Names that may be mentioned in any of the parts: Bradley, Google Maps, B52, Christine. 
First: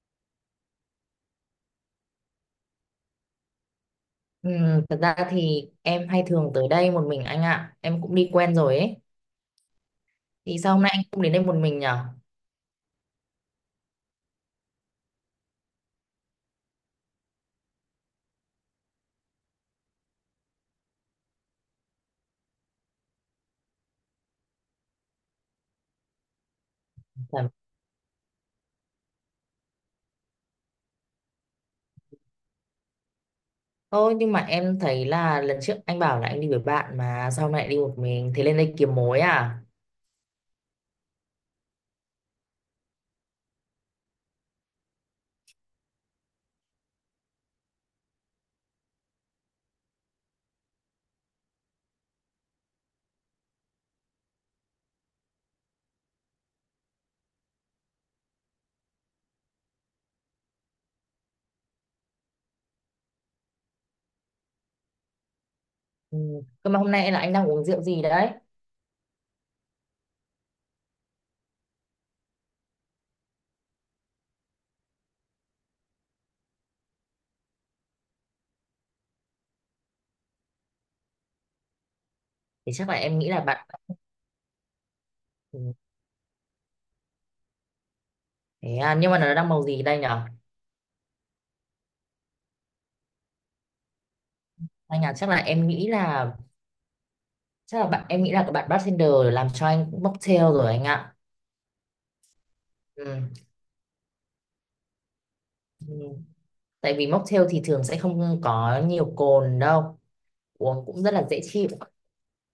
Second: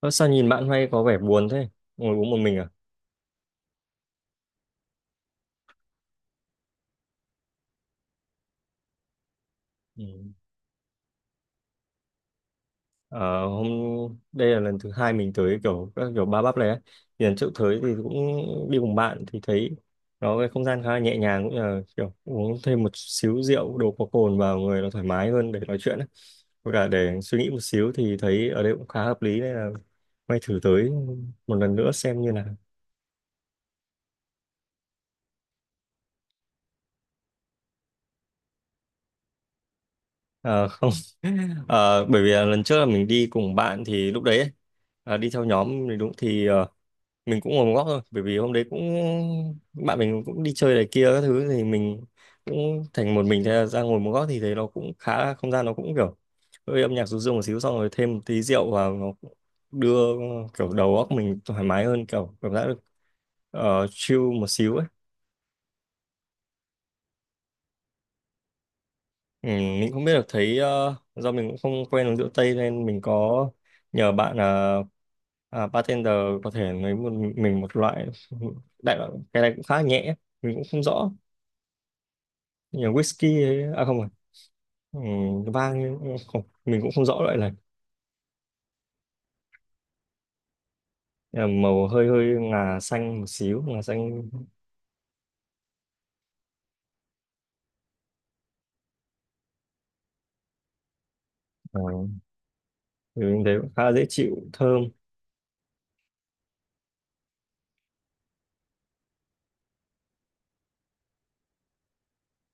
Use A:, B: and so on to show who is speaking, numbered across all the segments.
A: Ơ, sao nhìn bạn hay có vẻ buồn thế? Ngồi uống một mình à?
B: Ừ, thật ra thì em hay thường tới đây một mình anh ạ. Em cũng đi quen rồi ấy.
A: Ừ.
B: Thì sao hôm nay anh cũng đến đây một mình nhở?
A: Ờ, Hôm đây là lần thứ hai mình tới kiểu các kiểu ba bắp này ấy. Thì lần trước tới thì cũng đi cùng bạn thì thấy nó cái không gian khá là nhẹ nhàng, cũng như là kiểu uống thêm một xíu rượu, đồ có cồn vào người nó thoải mái hơn để nói chuyện ấy. Với cả để suy
B: Phải-
A: nghĩ một xíu thì thấy ở đây cũng khá hợp lý, nên là may thử tới một lần nữa xem như nào.
B: Thôi nhưng mà em thấy là lần trước anh bảo là anh đi với bạn. Mà sao hôm nay lại đi một mình? Thế lên đây kiếm mối à?
A: Ờ, Không. Bởi vì là lần trước là mình đi cùng bạn thì lúc đấy ấy, à, đi theo nhóm thì đúng, thì mình cũng ngồi một góc thôi, bởi vì hôm đấy cũng bạn mình cũng đi chơi này kia các thứ thì mình cũng thành một mình, ra ngồi một góc, thì thấy nó cũng khá là không gian nó cũng kiểu hơi âm nhạc ru rương một xíu, xong rồi thêm một tí rượu vào nó cũng đưa kiểu đầu óc mình thoải mái hơn, kiểu cảm giác được chill một xíu ấy.
B: Ừ. Cơ mà hôm nay là anh đang uống rượu gì đấy?
A: Ừ, mình không biết được, thấy do mình cũng không quen uống rượu tây nên mình có nhờ bạn là à, bartender có thể lấy một mình một loại, đại loại cái này cũng khá nhẹ, mình cũng không rõ,
B: Thì
A: nhà
B: chắc là em nghĩ là
A: whisky
B: bạn.
A: ấy. À không rồi, ừ,
B: Ừ.
A: vang. Không, mình cũng không rõ loại này.
B: Thế à, nhưng mà nó đang màu gì đây nhở?
A: Nhưng màu hơi hơi ngà xanh một xíu, ngà xanh.
B: Anh à, chắc là em nghĩ là, chắc là bạn em nghĩ là các bạn bartender làm cho anh mocktail rồi anh ạ.
A: ờ,
B: Ừ.
A: thì mình thấy cũng khá là dễ chịu, thơm.
B: Ừ. Tại vì mocktail thì thường sẽ không có nhiều cồn đâu, uống cũng rất là dễ chịu.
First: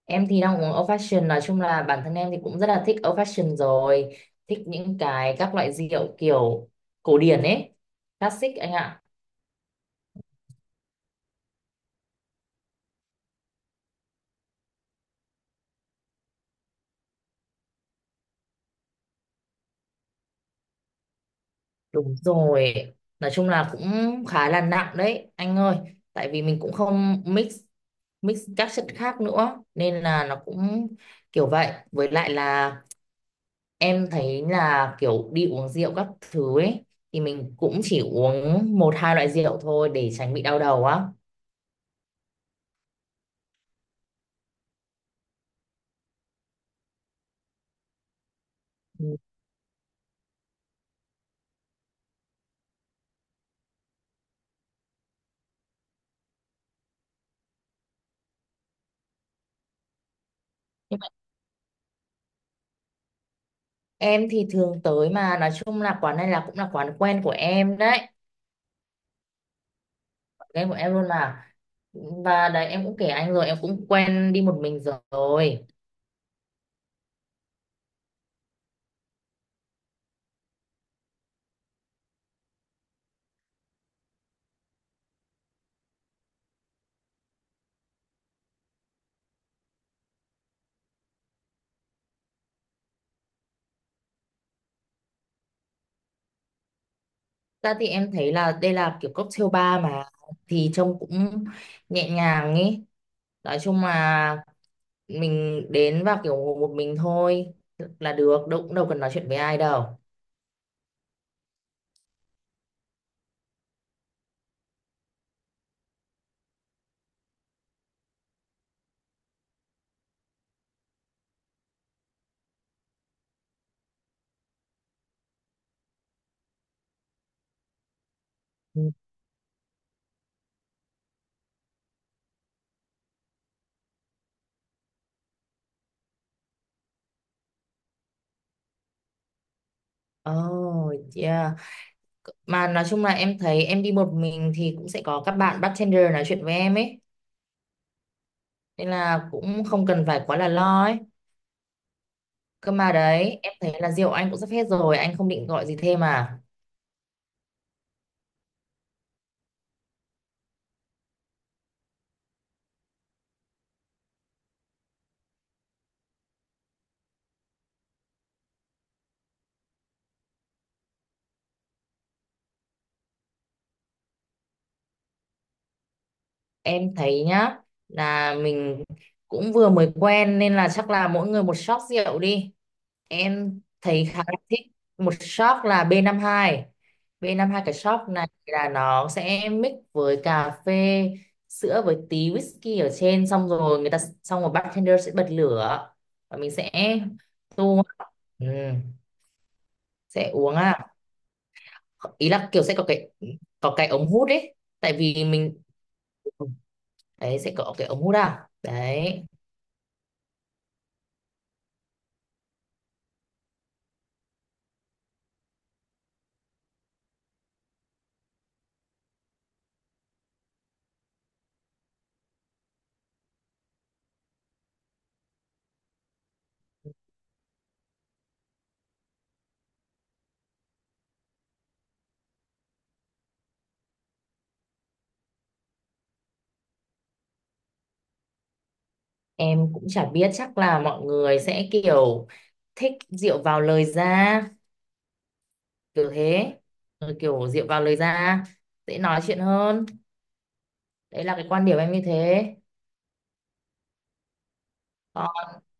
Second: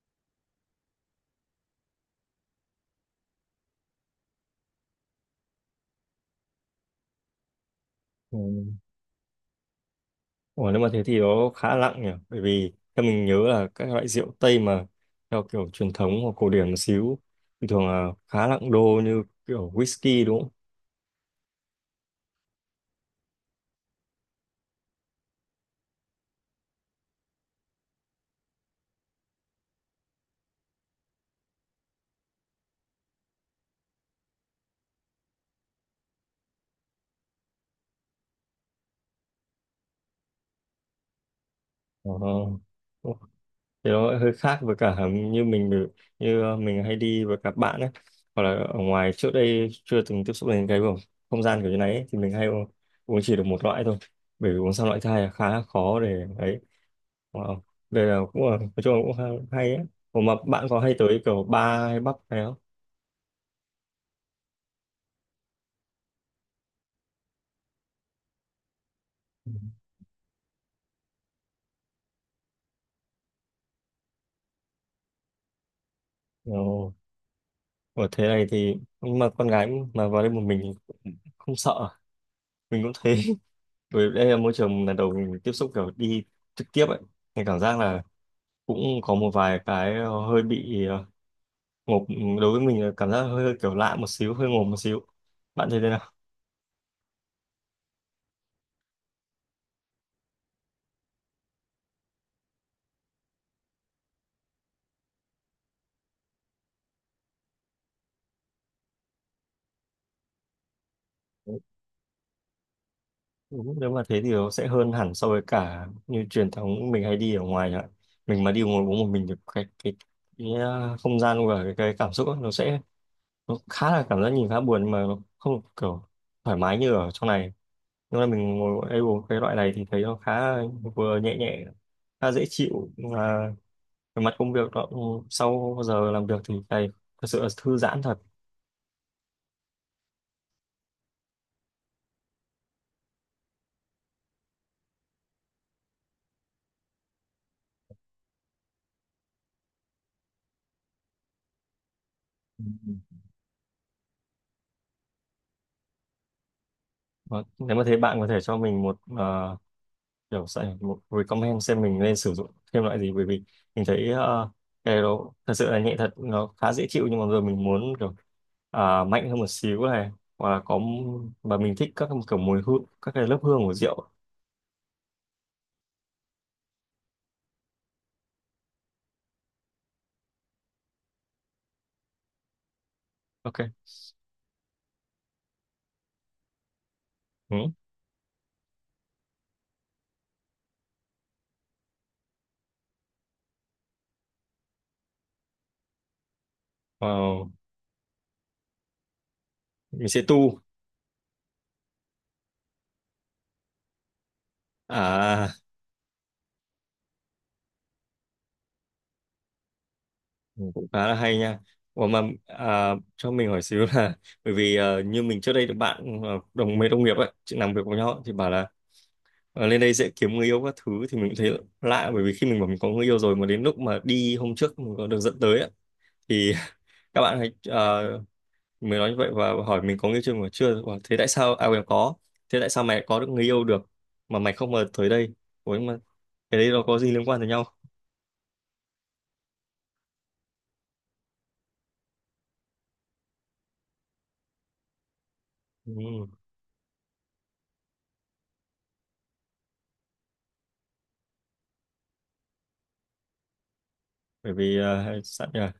B: Em thì đang uống old fashion, nói chung là bản thân em thì cũng rất là thích old fashion rồi, thích những cái các loại rượu kiểu cổ điển ấy,
A: Ừ.
B: classic anh ạ.
A: Ủa, nếu mà thế thì nó khá nặng nhỉ, bởi vì theo mình nhớ là các loại rượu Tây mà theo kiểu truyền thống hoặc cổ điển một xíu thì thường là khá nặng đô, như kiểu whisky đúng không?
B: Đúng rồi, nói chung là cũng khá là nặng đấy anh ơi. Tại vì mình cũng không mix mix các chất khác nữa nên là nó cũng kiểu vậy. Với lại là em thấy là kiểu đi uống rượu các thứ ấy thì mình cũng chỉ uống một hai loại rượu thôi để tránh bị đau đầu á.
A: Ờ, thì nó hơi khác với cả như như mình hay đi với các bạn ấy, hoặc là ở ngoài
B: Ừ.
A: trước đây chưa từng tiếp xúc đến cái không không gian kiểu như này ấy, thì mình uống chỉ được một loại thôi, bởi vì uống sang loại thứ hai là khá khó để ấy. Wow. Đây là cũng là, nói chung là cũng hay ấy. Ủa mà bạn có hay tới kiểu bar hay pub hay không?
B: Em thì thường tới, mà nói chung là quán này là cũng là quán quen của em đấy,
A: Ừ.
B: quán quen của em luôn mà. Và đấy em cũng kể anh rồi, em cũng quen đi một mình rồi.
A: Ồ, ở thế này thì, nhưng mà con gái mà vào đây một mình thì cũng không sợ, mình cũng thế. Bởi vì đây là môi trường lần đầu mình tiếp xúc kiểu đi trực tiếp ấy, mình cảm giác là cũng có một vài cái hơi bị ngộp, đối với mình là cảm giác hơi kiểu lạ một xíu, hơi ngộp một xíu. Bạn thấy thế nào?
B: Ra thì em thấy là đây là kiểu cocktail bar mà, thì trông cũng nhẹ nhàng ấy. Nói chung là mình đến và kiểu ngồi một mình thôi là được, đâu cũng đâu cần nói chuyện với ai đâu.
A: Đúng, nếu mà thế thì nó sẽ hơn hẳn so với cả như truyền thống mình hay đi ở ngoài ạ. Mình mà đi ngồi uống một mình thì cái không gian và cái cảm xúc ấy, nó sẽ, nó khá là cảm giác nhìn khá buồn, nhưng mà nó không kiểu thoải mái như ở trong này. Nhưng mà mình ngồi
B: Ừ.
A: đây uống cái loại này thì thấy nó khá vừa nhẹ nhẹ, khá dễ chịu. Về mặt công việc đó, ừ, sau giờ làm việc thì thầy thật sự là thư giãn thật.
B: Oh, yeah. Mà nói chung là em thấy em đi một mình thì cũng sẽ có các bạn bartender nói chuyện với em ấy, nên là cũng không cần phải quá là lo ấy. Cơ mà
A: Ừ.
B: đấy em thấy là rượu anh cũng sắp hết rồi, anh không định gọi gì thêm à?
A: Và nếu mà thấy bạn có thể cho mình một kiểu sẽ một recommend xem mình nên sử dụng thêm loại gì, bởi vì mình thấy cái đó thật sự là nhẹ thật, nó khá dễ chịu, nhưng mà rồi mình muốn kiểu mạnh hơn một xíu này, hoặc là có, và mình thích các kiểu mùi hương, các cái lớp hương của rượu.
B: Em thấy nhá, là mình cũng vừa mới quen nên là chắc là mỗi người một shot rượu đi,
A: Ok.
B: em thấy khá là thích. Một shot là B52. B52
A: Ừ.
B: cái shot này là nó sẽ mix với cà phê sữa với tí whisky ở trên, xong rồi người ta, xong rồi bartender sẽ bật lửa và mình sẽ
A: Ờ,
B: tu. Ừ,
A: mình sẽ
B: sẽ uống
A: tu.
B: à, ý là kiểu sẽ có cái, có cái ống hút ấy, tại vì
A: À.
B: mình, đấy sẽ có cái ống hút à, đấy.
A: Ừ, cũng khá là hay nha. Ủa mà à, cho mình hỏi xíu là, bởi vì như mình trước đây được bạn mấy đồng nghiệp ấy chị làm việc với nhau thì bảo là lên đây dễ kiếm người yêu các thứ, thì mình cũng thấy lạ, bởi vì khi mình bảo mình có người yêu rồi mà đến lúc mà đi hôm trước mình có được dẫn tới ấy, thì các bạn hãy mới nói như vậy và hỏi mình có người yêu chưa, mà chưa bảo, thế tại sao mày có được người yêu được mà mày không mà tới đây. Ủa nhưng mà cái đấy nó có gì liên quan tới nhau?
B: Em cũng chả biết, chắc là mọi người sẽ kiểu thích rượu vào lời ra,
A: Ừ,
B: kiểu thế. Ừ, kiểu rượu vào lời ra dễ nói chuyện hơn, đấy là cái quan điểm em như thế.
A: bởi vì
B: Ờ,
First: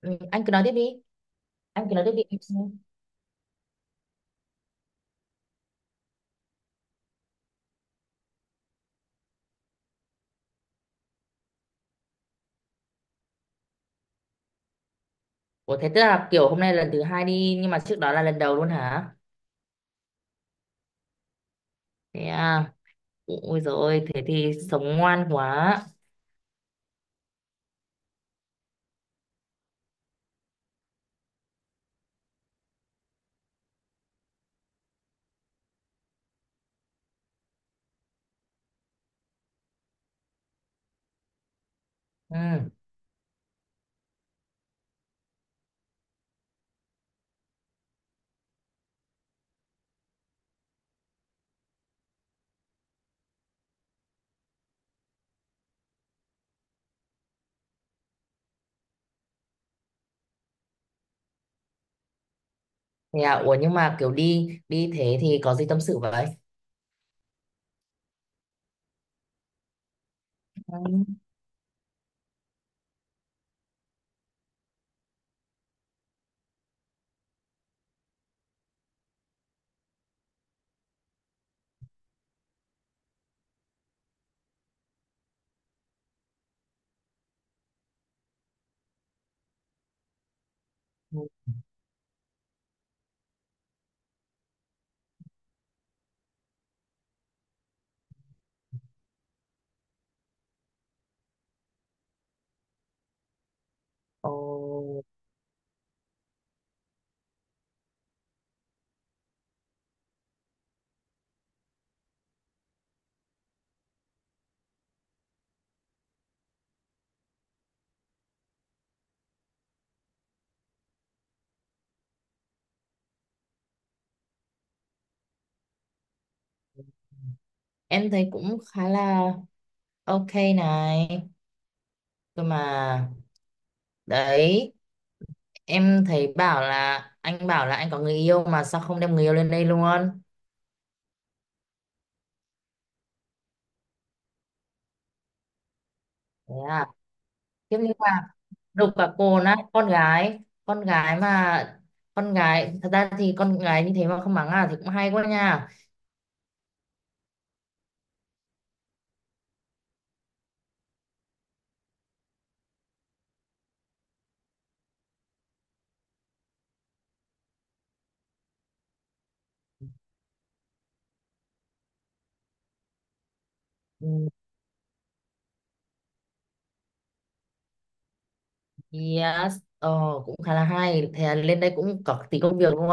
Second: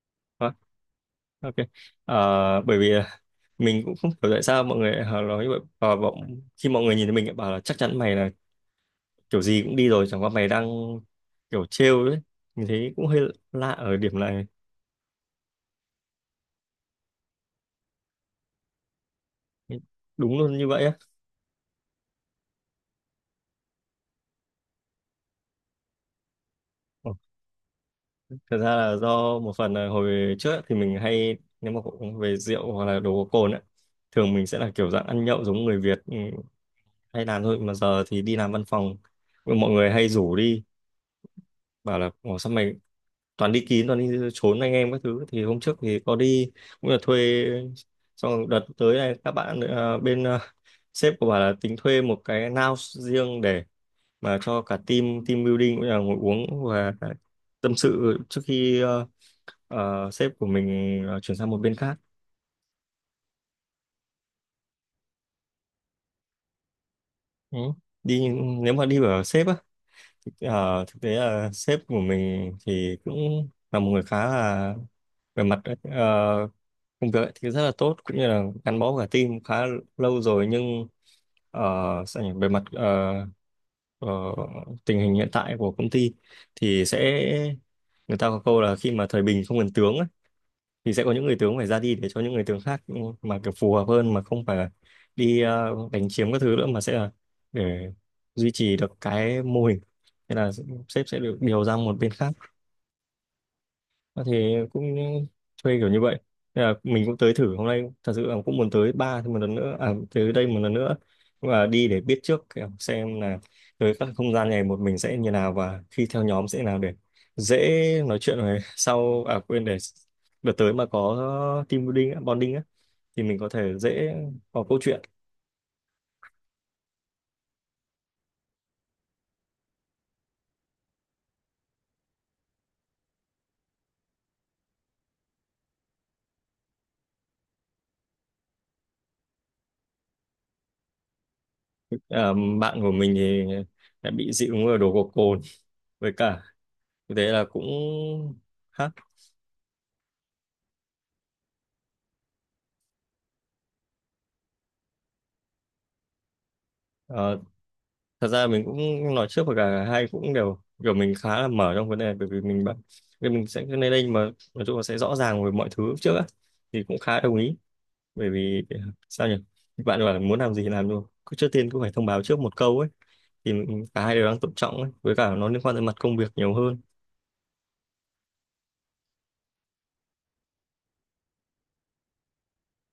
B: ừ, anh cứ nói tiếp đi,
A: ok.
B: anh cứ nói tiếp
A: Ờ,
B: đi em xin.
A: Bởi vì à, mình cũng không hiểu tại sao mọi người họ nói như vậy, và bọn khi mọi người nhìn thấy mình lại bảo là chắc chắn mày là kiểu gì cũng đi rồi, chẳng qua mày đang kiểu trêu đấy. Mình thấy cũng hơi lạ ở điểm này.
B: Ủa thế tức là kiểu hôm nay lần thứ hai đi, nhưng mà trước đó là lần đầu luôn hả?
A: Đúng luôn như vậy á.
B: Thế à? Ôi rồi, thế thì sống ngoan quá.
A: Ờ, Thật ra là do một phần là hồi trước ấy, thì mình hay nếu mà cũng về rượu hoặc là đồ có cồn ấy, thường mình sẽ là kiểu dạng ăn nhậu giống người Việt, ừ, hay làm thôi, mà giờ thì đi làm văn phòng, mọi người hay rủ đi, bảo là ồ, sao
B: Ừ.
A: mày toàn đi kín, toàn đi trốn anh em các thứ. Thì hôm trước thì có đi, cũng là thuê, xong rồi đợt tới này các bạn bên sếp của bà là tính thuê một cái lounge riêng để mà cho cả team, team building, cũng là ngồi uống và tâm sự trước khi sếp của mình chuyển sang một bên khác.
B: Thế à? Ủa nhưng mà kiểu đi đi thế thì có gì tâm sự vậy?
A: Ừ. Đi, nếu mà đi ở sếp á. Thực
B: Vâng.
A: tế là sếp của mình thì cũng là một người khá là, về mặt công việc ấy thì rất là tốt, cũng như là gắn bó cả team khá lâu rồi, nhưng ờ, sao nhỉ? Về mặt ờ, tình hình hiện tại của công ty thì sẽ, người ta có câu là khi mà thời bình không cần tướng ấy, thì sẽ có những người tướng phải ra đi để cho những người tướng khác, ừ, mà kiểu phù hợp hơn, mà không phải là đi đánh chiếm các thứ nữa, mà sẽ là để duy trì được cái mô hình. Thế là sếp sẽ được điều ra một bên khác. Ờ,
B: Ồ.
A: thì cũng thuê kiểu như vậy. Nên là mình cũng tới thử hôm nay, thật sự là cũng muốn tới ba thêm một lần nữa, à, tới đây một lần nữa, và đi để biết trước kiểu xem là tới các không gian này một mình sẽ như nào, và khi theo nhóm sẽ nào, để dễ nói chuyện rồi sau, à quên, để đợt tới mà có team building á, bonding á, thì mình có thể dễ có câu chuyện.
B: Em thấy cũng khá là ok này. Cơ mà đấy, em thấy bảo là anh có người yêu, mà sao không đem người yêu lên đây luôn?
A: À, bạn của mình thì đã bị dị ứng ở đồ gộc cồn, với cả
B: Thế à,
A: thế là cũng
B: tiếp như là đục
A: khác.
B: cả cồn á, con gái mà, con gái thật ra thì con gái như thế mà không mắng à thì cũng hay quá nha.
A: Ờ, Thật ra mình cũng nói trước, và cả hai cũng đều kiểu mình khá là mở trong vấn đề này, bởi vì mình bận nên mình sẽ cứ lên đây mà nói chung là sẽ rõ ràng về mọi thứ trước á, thì cũng khá đồng ý, bởi vì sao nhỉ, bạn bảo là muốn làm gì thì làm luôn, cứ trước tiên cũng phải thông báo trước một câu ấy, thì cả hai đều
B: Ừ,
A: đang tôn trọng ấy, với cả nó liên quan tới mặt công việc nhiều hơn.
B: yes, ờ, cũng khá là hay. Thế là lên đây cũng có tí công việc luôn.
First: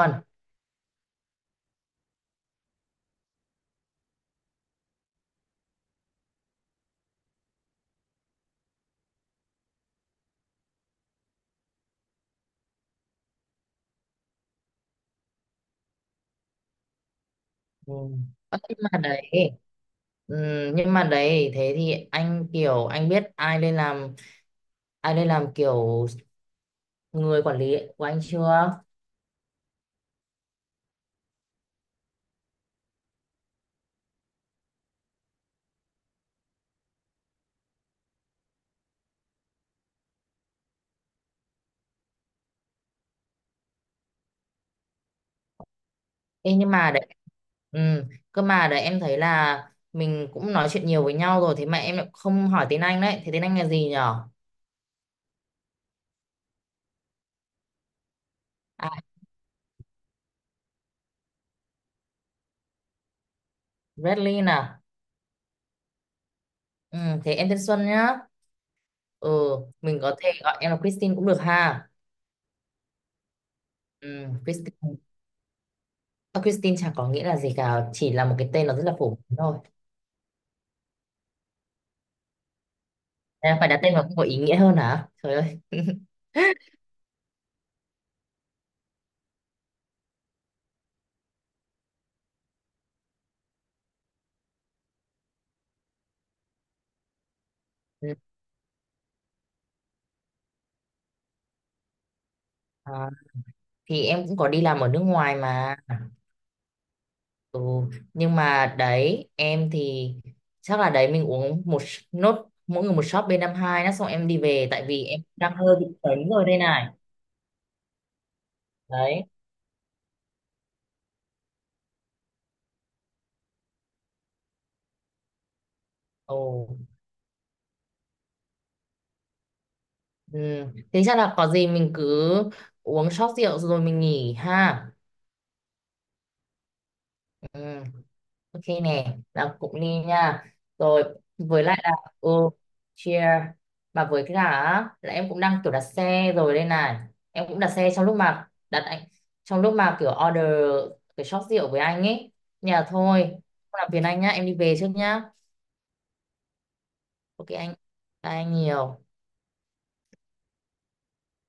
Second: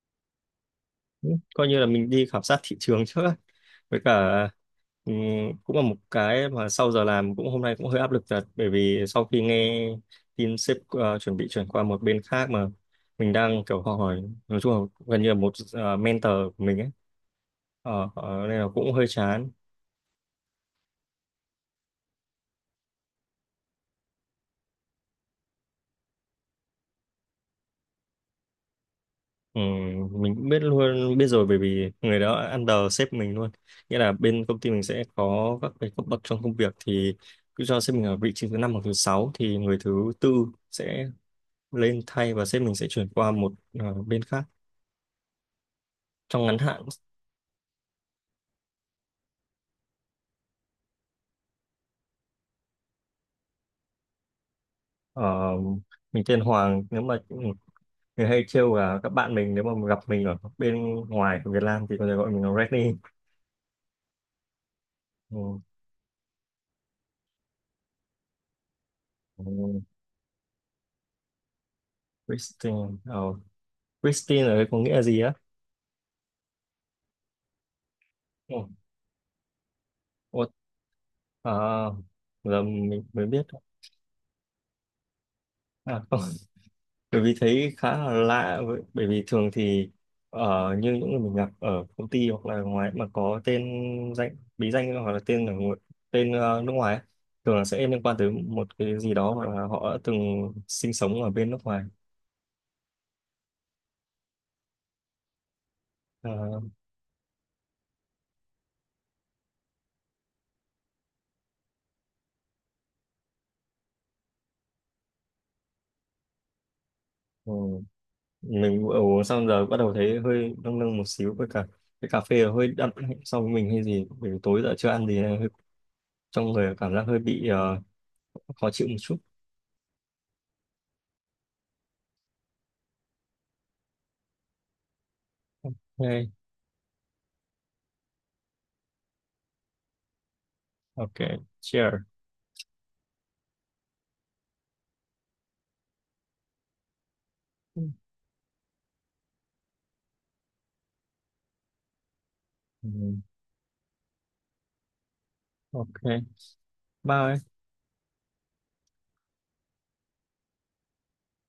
A: Ừ, coi như là mình đi khảo sát thị trường trước á. Với cả ừm, cũng là một cái mà sau giờ làm, cũng hôm nay cũng hơi áp lực thật, bởi vì sau khi nghe tin sếp chuẩn bị chuyển qua một bên khác, mà mình đang kiểu học hỏi, nói chung là gần như là một mentor của mình ấy.
B: Ừ. Ờ,
A: Nên là
B: nhưng
A: cũng
B: mà
A: hơi
B: đấy,
A: chán.
B: ừ, nhưng mà đấy thế thì anh kiểu anh biết ai lên làm, ai lên làm kiểu người quản lý của anh chưa?
A: Mình cũng biết luôn, biết rồi, bởi vì người đó under sếp mình luôn. Nghĩa là bên công ty mình sẽ có các cái cấp bậc trong công việc, thì cứ cho sếp mình ở vị trí thứ năm hoặc thứ sáu, thì người thứ tư sẽ lên thay và sếp mình sẽ chuyển qua một bên khác, trong
B: Ê,
A: ngắn
B: nhưng
A: hạn.
B: mà đấy, ừ, cơ mà đấy em thấy là mình cũng nói chuyện nhiều với nhau rồi, thế mà em lại không hỏi tên anh đấy, thế tên anh là gì nhở?
A: ờ, mình tên Hoàng, nếu mà người hay trêu là
B: À,
A: các bạn mình nếu mà gặp mình ở bên ngoài của Việt Nam thì có thể gọi mình là Reddy.
B: Bradley nè.
A: Ừ.
B: Ừ, thế em tên Xuân nhá.
A: Ừ,
B: Ừ, mình có thể gọi em là Christine cũng được ha.
A: Christine. ờ,
B: Ừ,
A: Christine ở đây có nghĩa
B: Christine.
A: là gì á?
B: À, Christine chẳng có nghĩa là gì cả, chỉ là một cái
A: Ừ.
B: tên nó rất là phổ biến thôi.
A: Ủa, à, giờ mình mới biết.
B: À, phải đặt tên vào cũng có ý nghĩa hơn hả? Trời ơi.
A: À, không. Bởi vì thấy khá là lạ bởi vì thường thì ở như những người mình gặp ở công ty hoặc là ngoài mà có tên danh, bí danh hoặc là tên ở tên nước ngoài ấy, thường là sẽ liên
B: Ừ.
A: quan tới một cái gì đó hoặc là họ đã từng sinh sống ở bên nước ngoài.
B: Ờ, thì em cũng có đi làm ở nước ngoài mà.
A: Ờ,
B: Ừ. Nhưng mà đấy, em thì chắc là đấy mình uống nốt mỗi người một shot b hai đó xong em đi về, tại vì em đang hơi bị sấn rồi đây này.
A: ừ. Mình vừa
B: Đấy.
A: uống xong giờ bắt đầu thấy hơi nâng nâng một xíu, với cả cái cà phê hơi đậm so với mình hay gì, bởi vì tối giờ chưa ăn gì nên hơi, trong
B: Ồ.
A: người cảm giác hơi bị khó chịu một chút.
B: Ừ. Thế chắc là có gì mình cứ uống shot rượu rồi mình nghỉ ha.
A: Ok.
B: Ừ. Ok nè, là cụng ly nha. Rồi,
A: Ok.
B: với lại là,
A: Cheers.
B: ừ, cheer. Mà với cái cả á, là em cũng đang kiểu đặt xe rồi đây này. Em cũng đặt xe trong lúc mà đặt anh, trong lúc mà kiểu order cái shop rượu với anh ấy. Nhà
A: Ừ.
B: thôi. Không làm phiền anh nhá, em đi về trước nhá.
A: Ok. Ba ơi.
B: Ok anh. Bye anh nhiều.